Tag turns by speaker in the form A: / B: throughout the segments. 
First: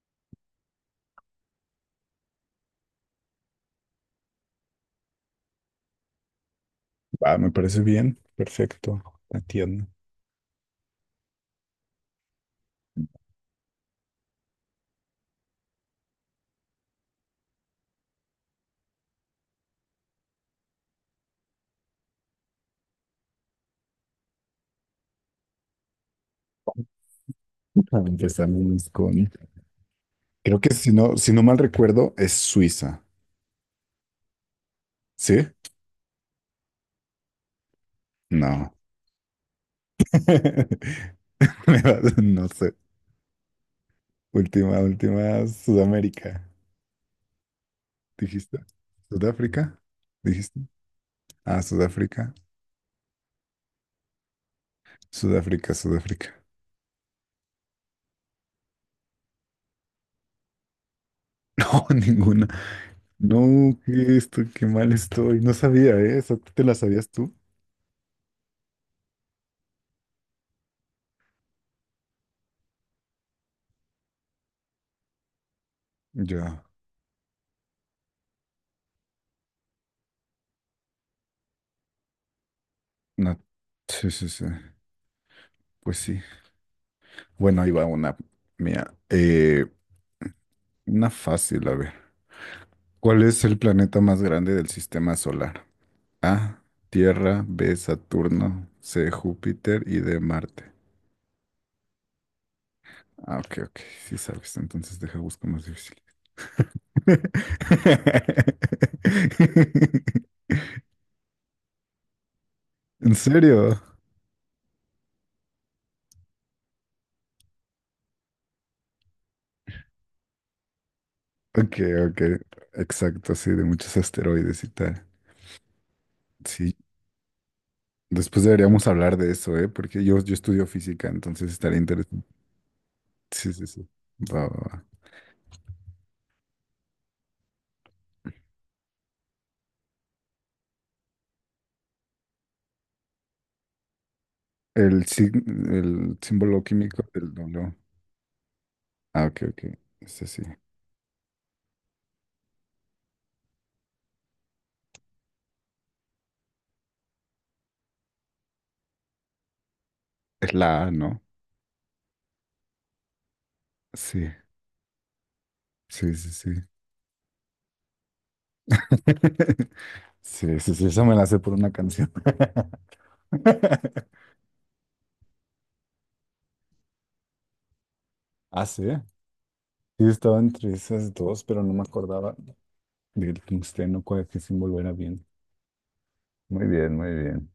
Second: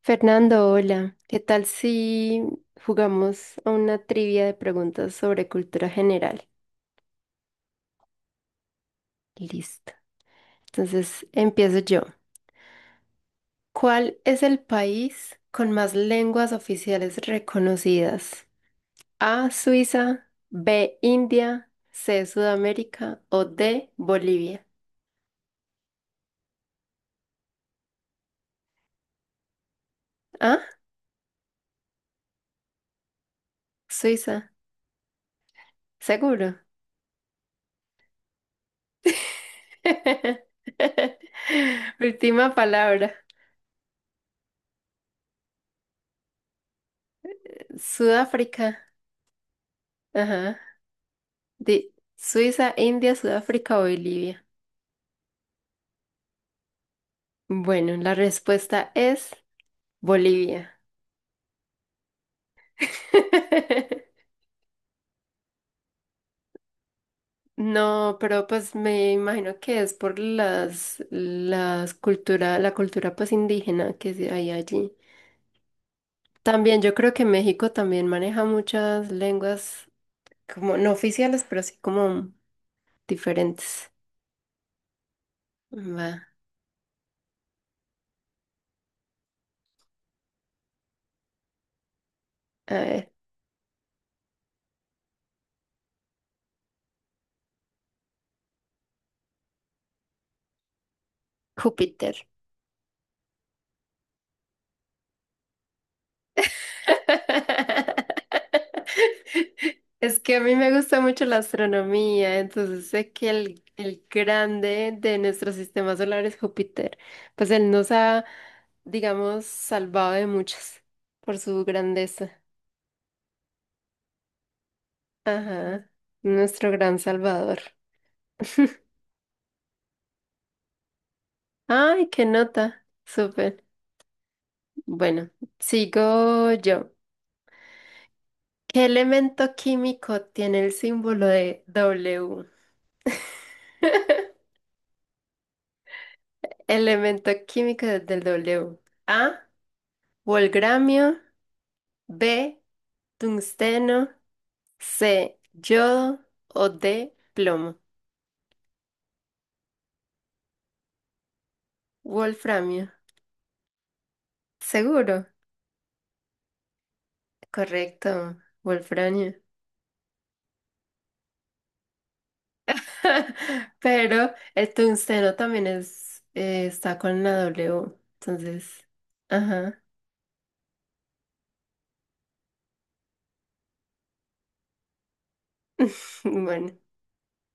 A: Fernando, hola. ¿Qué tal si jugamos a una trivia de preguntas sobre cultura general?
B: Ah, me parece bien, perfecto, atiendo.
A: Listo. Entonces, empiezo yo. ¿Cuál es el país con más lenguas oficiales reconocidas? A, Suiza; B, India; C, Sudamérica; o D, Bolivia.
B: Empezamos con, creo
A: Ah,
B: que si no mal recuerdo, es Suiza,
A: Suiza,
B: ¿sí?
A: seguro.
B: No. Me vas- No
A: Última
B: sé.
A: palabra.
B: Última, última, Sudamérica, dijiste.
A: Sudáfrica.
B: ¿Sudáfrica?
A: Ajá.
B: ¿Dijiste? Ah,
A: De
B: Sudáfrica.
A: Suiza, India, Sudáfrica o Bolivia.
B: Sudáfrica, Sudáfrica.
A: Bueno, la respuesta es Bolivia.
B: No, ninguna. No, qué esto, qué mal estoy. No sabía, ¿eh? ¿Esa te la sabías tú?
A: No, pero pues me imagino que es por la cultura pues indígena que sí hay allí.
B: Yo,
A: También yo creo que México también maneja muchas lenguas como no oficiales, pero sí como
B: no.
A: diferentes.
B: Sí, sí, sí. Pues
A: Va,
B: sí. Bueno, ahí va una mía. Una fácil, a ver.
A: a ver,
B: ¿Cuál es el planeta más grande del sistema solar? A, Tierra; B, Saturno; C, Júpiter; y D, Marte.
A: Júpiter.
B: Ah, ok, ok, sí sabes, entonces deja busco más difícil.
A: Es que a mí me gusta mucho la astronomía, entonces sé
B: ¿En
A: que el,
B: serio?
A: el grande de nuestro sistema solar es Júpiter. Pues él nos ha, digamos, salvado de muchas por su
B: Ok, ok,
A: grandeza.
B: exacto, sí, de muchos asteroides y tal.
A: Ajá, nuestro
B: Sí,
A: gran salvador.
B: después deberíamos hablar de eso, ¿eh? Porque yo estudio física, entonces estaría
A: Ay, qué
B: interesante.
A: nota.
B: Sí,
A: Súper.
B: sí, sí. Va, va, va.
A: Bueno, sigo yo. ¿Qué elemento químico tiene el símbolo de W?
B: El, el símbolo químico
A: Elemento
B: del W.
A: químico del W.
B: Ah, ok,
A: A,
B: ok, ese sí.
A: volgramio; B, tungsteno; C, yodo; o D, plomo.
B: Es la A, ¿no?
A: Wolframio.
B: Sí,
A: Seguro.
B: sí, sí, sí.
A: Correcto. Wolframio.
B: Sí, sí, sí, eso me la sé por una canción.
A: Pero el tungsteno también es, está con la W.
B: Ah, sí.
A: Entonces, ajá.
B: Sí, estaba entre esas dos, pero no me acordaba del tungsteno, cuál qué símbolo era bien. Muy
A: Bueno,
B: bien, muy bien.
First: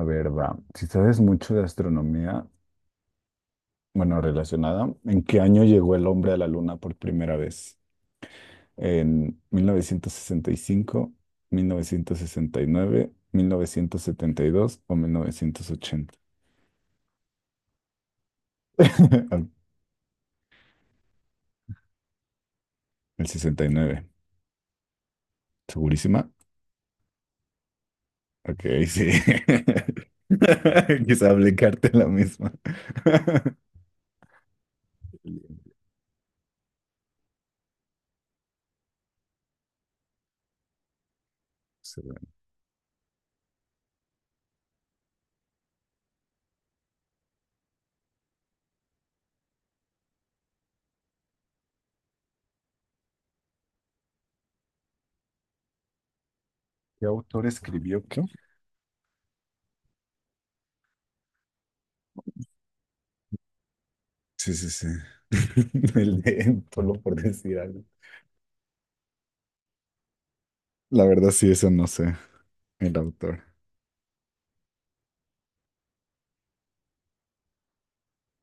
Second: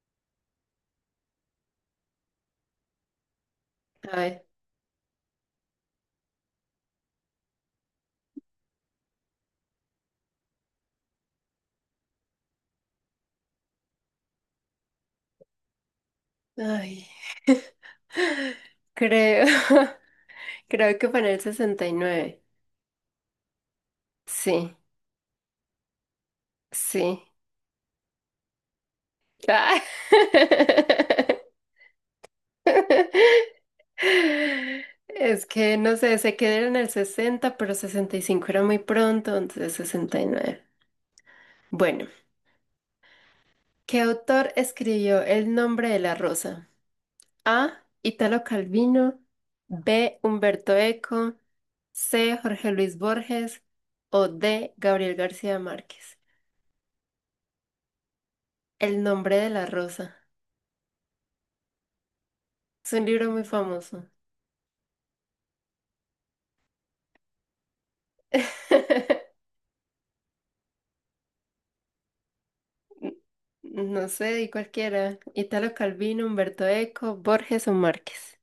B: A ver, va. Si sabes mucho de astronomía,
A: a
B: bueno,
A: ver.
B: relacionada, ¿en qué año llegó el hombre a la luna por primera vez? En mil novecientos sesenta y cinco, nueve 1972 o 1980.
A: Ay. Creo,
B: Al-
A: creo que fue en el 69.
B: El 69.
A: Sí.
B: ¿Segurísima?
A: Sí.
B: Ok, sí.
A: Ah.
B: Quizá aplicarte la misma.
A: Es que no sé, se quedó en el 60, pero 65 era muy pronto, entonces 69. Bueno, ¿qué autor escribió El nombre de la rosa? A, Italo Calvino; B, Humberto Eco; C, Jorge Luis Borges; o D, Gabriel García Márquez.
B: ¿Qué autor escribió qué?
A: El nombre de la rosa. Es un libro muy famoso.
B: Sí, sí, sí. El de, solo por decir algo. La verdad, sí, eso no sé. El
A: N-
B: autor.
A: No sé, di cualquiera. Italo Calvino, Humberto Eco, Borges o Márquez.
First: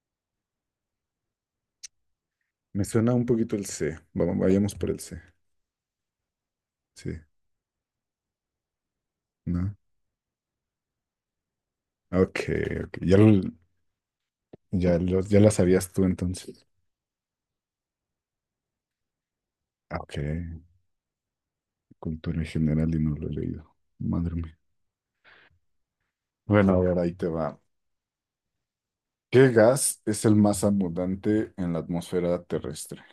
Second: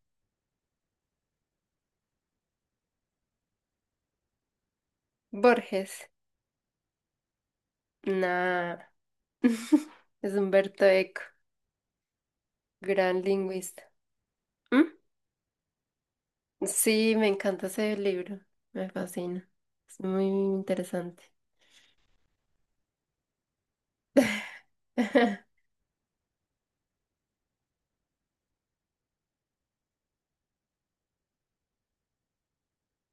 B: Me suena un poquito el C. Vamos, vayamos por el C.
A: Borges.
B: Sí,
A: Nah.
B: ¿no?
A: Es Humberto Eco,
B: Ok, ok. Ya
A: gran
B: lo,
A: lingüista. ¿Mm?
B: Ya la sabías tú entonces.
A: Sí, me encanta ese libro. Me fascina.
B: Ah,
A: Es
B: ok,
A: muy interesante.
B: cultura en general y no lo he leído. Madre mía. Bueno, a ver, ahí te va. ¿Qué gas es el más abundante en la atmósfera terrestre?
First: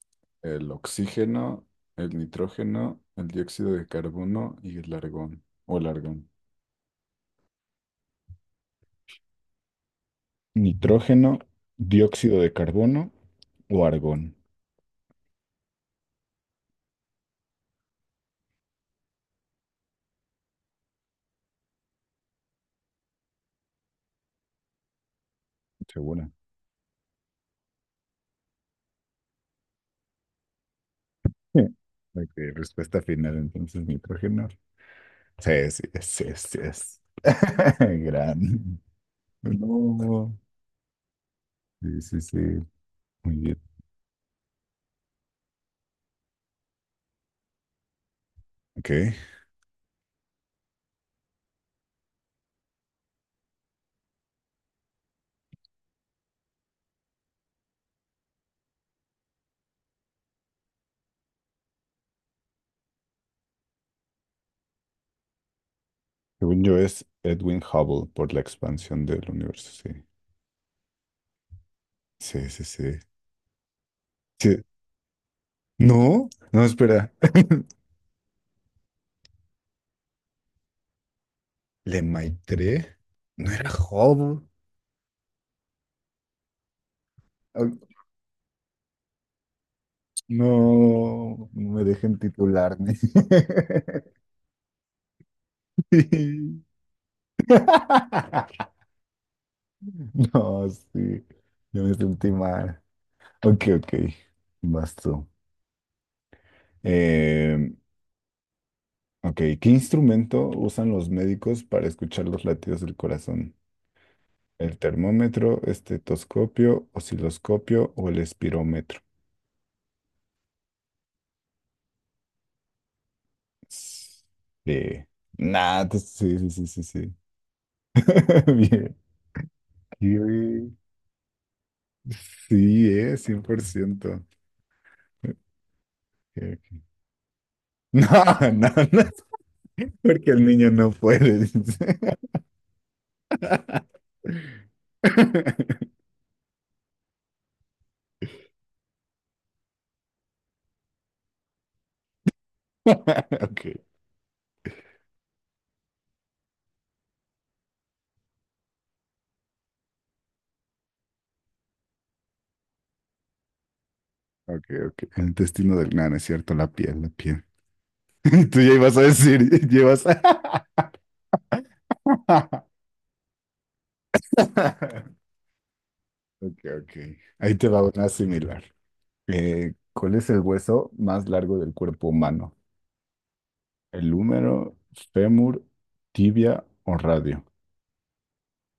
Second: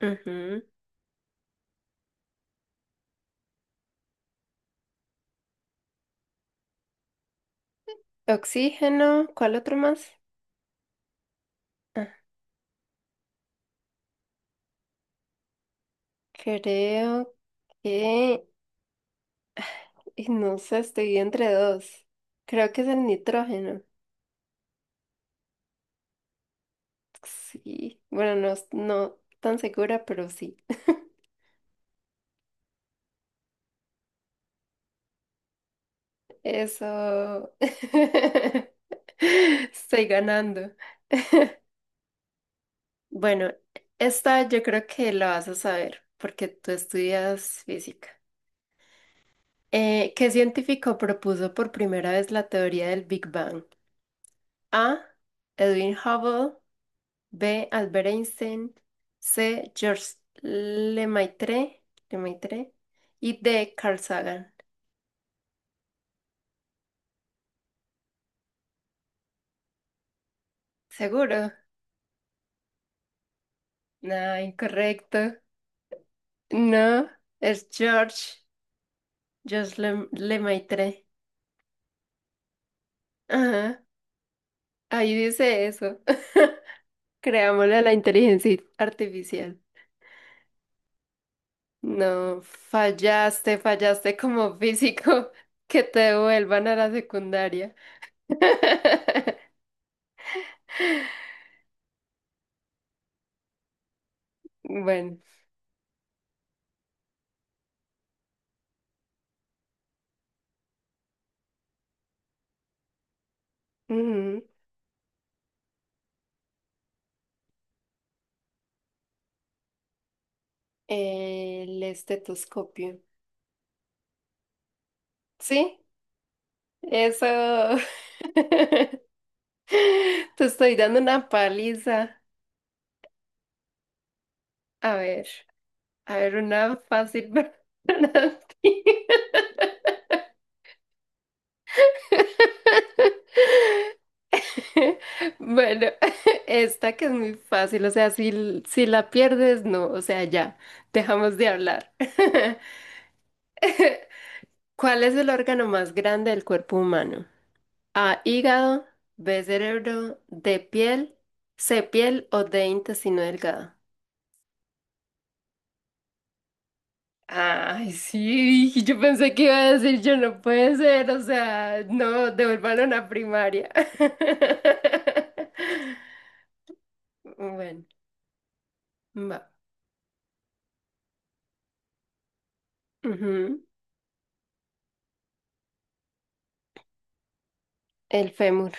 A: Ujú.
B: ¿El oxígeno, el nitrógeno, el dióxido de carbono y el argón? ¿O el argón?
A: Oxígeno, ¿cuál otro más?
B: Nitrógeno,
A: Ah,
B: dióxido de carbono o argón.
A: creo que y no sé, estoy entre dos. Creo que es el nitrógeno.
B: ¿Segura?
A: Sí, bueno, no, no tan segura, pero sí.
B: Sí. Ok, respuesta final entonces, nitrógeno. Sí, sí, sí, sí es.
A: Eso.
B: Gran.
A: Estoy
B: No.
A: ganando.
B: Sí, sí, sí. Muy
A: Bueno,
B: bien.
A: esta yo creo que la vas a saber porque tú estudias física.
B: Ok.
A: ¿Qué científico propuso por primera vez la teoría del Big Bang? A, Edwin Hubble; B, Albert Einstein; C, Georges Lemaitre. Lemaitre. Y D, Carl Sagan.
B: Según yo es Edwin Hubble por la expansión del universo.
A: ¿Seguro?
B: Sí. Sí, sí, sí.
A: No,
B: Sí.
A: incorrecto.
B: No, no,
A: No,
B: espera.
A: es Georges Lemaitre.
B: ¿Le Maitré? No era
A: Ajá,
B: Hubble.
A: ahí dice eso.
B: Ah,
A: Creámosle a la inteligencia artificial.
B: no, no me dejen
A: No,
B: titularme.
A: fallaste, fallaste como físico. Que te
B: Sí.
A: devuelvan a la secundaria.
B: No, sí. Yo me sentí mal. Ok, ok. Vas
A: Bueno,
B: tú. Em, Ok, ¿qué instrumento usan los médicos para escuchar los latidos del corazón?
A: ujú.
B: ¿El termómetro, estetoscopio, osciloscopio o el espirómetro?
A: El estetoscopio.
B: S- Eh,
A: Sí,
B: nah, sí, sí, sí, sí, sí.
A: eso.
B: Bien.
A: Te
B: Y-
A: estoy dando una paliza.
B: Sí, 100%.
A: A ver. A ver,
B: Eh,
A: una fácil
B: No,
A: para
B: no,
A: ti.
B: no, porque el niño no puede, dice.
A: Bueno, esta que es muy fácil, o sea, si la pierdes, no, o sea, ya, dejamos de hablar.
B: Ok,
A: ¿Cuál es el órgano más grande del cuerpo humano? A, hígado; B, cerebro; D, piel; C, piel; o D, intestino delgado.
B: ok, ok. El destino del nano, es cierto, la piel, la piel.
A: Ay,
B: Tú
A: sí,
B: ya
A: y
B: ibas
A: yo
B: a
A: pensé que iba
B: decir,
A: a decir,
B: llevas.
A: yo no puede ser, o sea, no, devuélvanlo a primaria.
B: Ok, ok. Ahí te va
A: Bueno,
B: una similar.
A: va.
B: ¿Cuál es el hueso más largo del cuerpo humano?
A: Ujú.
B: ¿El húmero, fémur, tibia o radio?
A: El fémur.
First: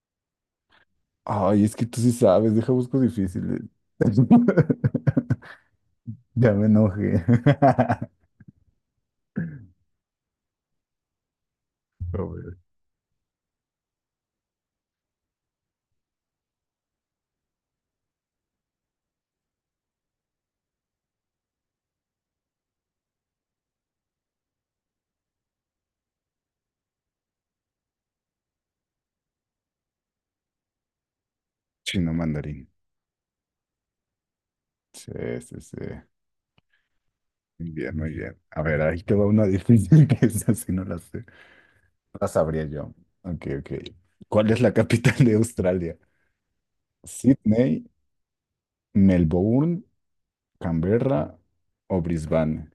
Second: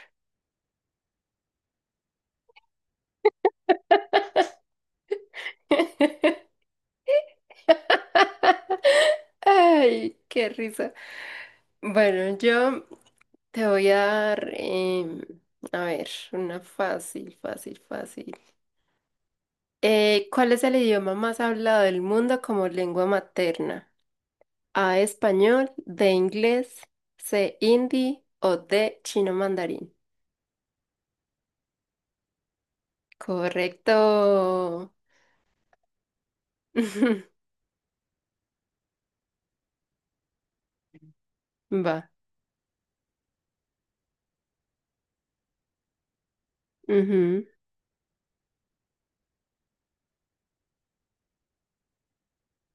B: Ay, es que tú sí sabes, deja busco difíciles. Ya me enojé.
A: Ay, qué risa. Bueno,
B: Pobre.
A: yo te voy a dar, a ver, una fácil, fácil, fácil. ¿Cuál es el idioma más hablado del mundo como lengua materna? A, español; de, inglés; C, hindi; o D, chino mandarín.
B: Chino mandarín.
A: Correcto.
B: Sí, sí, sí. Muy bien, muy bien. A ver, ahí te va una difícil que es así, no la sé. No
A: Va.
B: la sabría yo. Ok, ok. ¿Cuál es la capital de Australia?
A: Ujú.
B: ¿Sydney, Melbourne, Canberra o Brisbane?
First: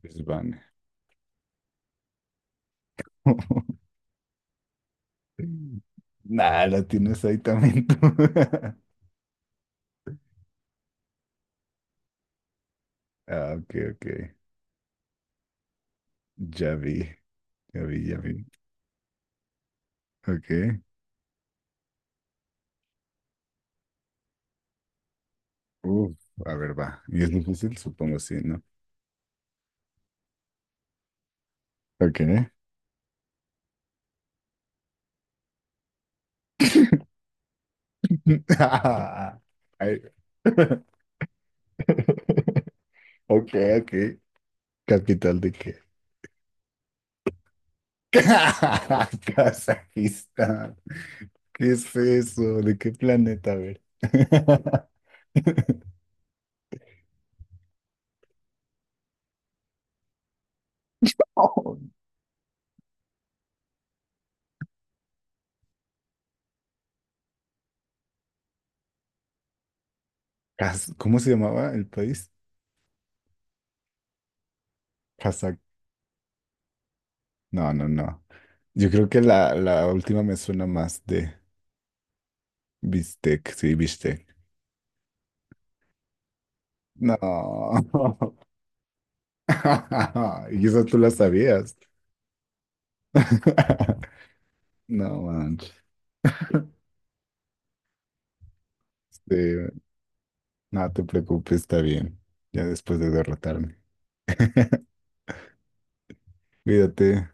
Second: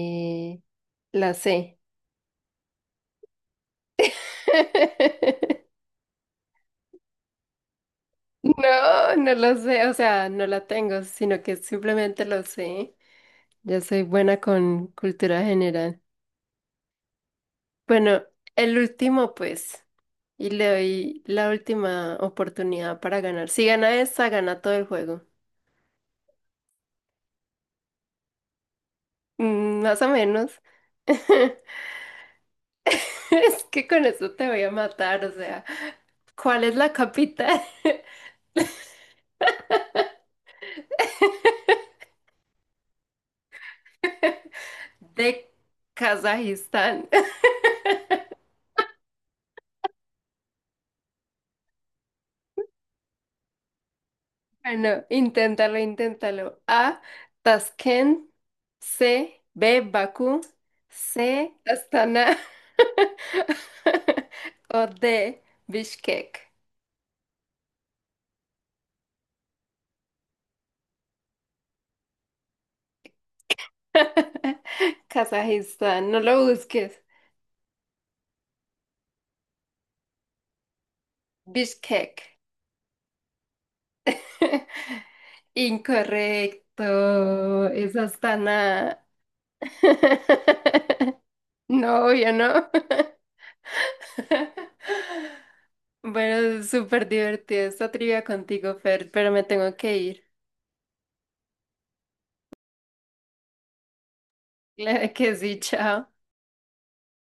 B: Brisbane.
A: la C.
B: Nah, la tienes ahí también tú.
A: No, no lo sé, o sea, no la tengo, sino que simplemente lo sé.
B: Ah, ok,
A: Yo soy
B: ok.
A: buena con cultura general.
B: Ya vi, ya vi, ya
A: Bueno,
B: vi.
A: el último pues, y le
B: Ok.
A: doy la última oportunidad para ganar. Si gana esta, gana todo el juego.
B: Uf, a ver, va. ¿Y es difícil? Supongo sí, ¿no?
A: Mm, más o menos.
B: Ok.
A: Es que con eso te voy a matar, o sea, ¿cuál es la capital
B: Ah, ay. Ok, ok. ¿Capital
A: de
B: de qué?
A: Kazajistán?
B: Kazajistán. ¿Qué es eso? ¿De qué planeta? A ver.
A: Bueno, inténtalo, inténtalo. A, Tashkent; B, Bakú; C, Astana; o D, Bishkek.
B: Kaz- ¿Cómo se llamaba el país? Kazak.
A: Kazajistán, no lo busques.
B: No, no, no. Yo creo que la última me suena más de
A: Bishkek.
B: Bistec. Sí, Bistec.
A: Incorrecto,
B: No.
A: es Astana.
B: Y eso tú la sabías.
A: No, obvio, no.
B: No, manches.
A: Bueno, súper divertido esta trivia contigo, Fer, pero
B: Sí,
A: me tengo que ir.
B: no te preocupes, está bien. Ya después de derrotarme.
A: Claro que sí, chao.
B: Cuídate.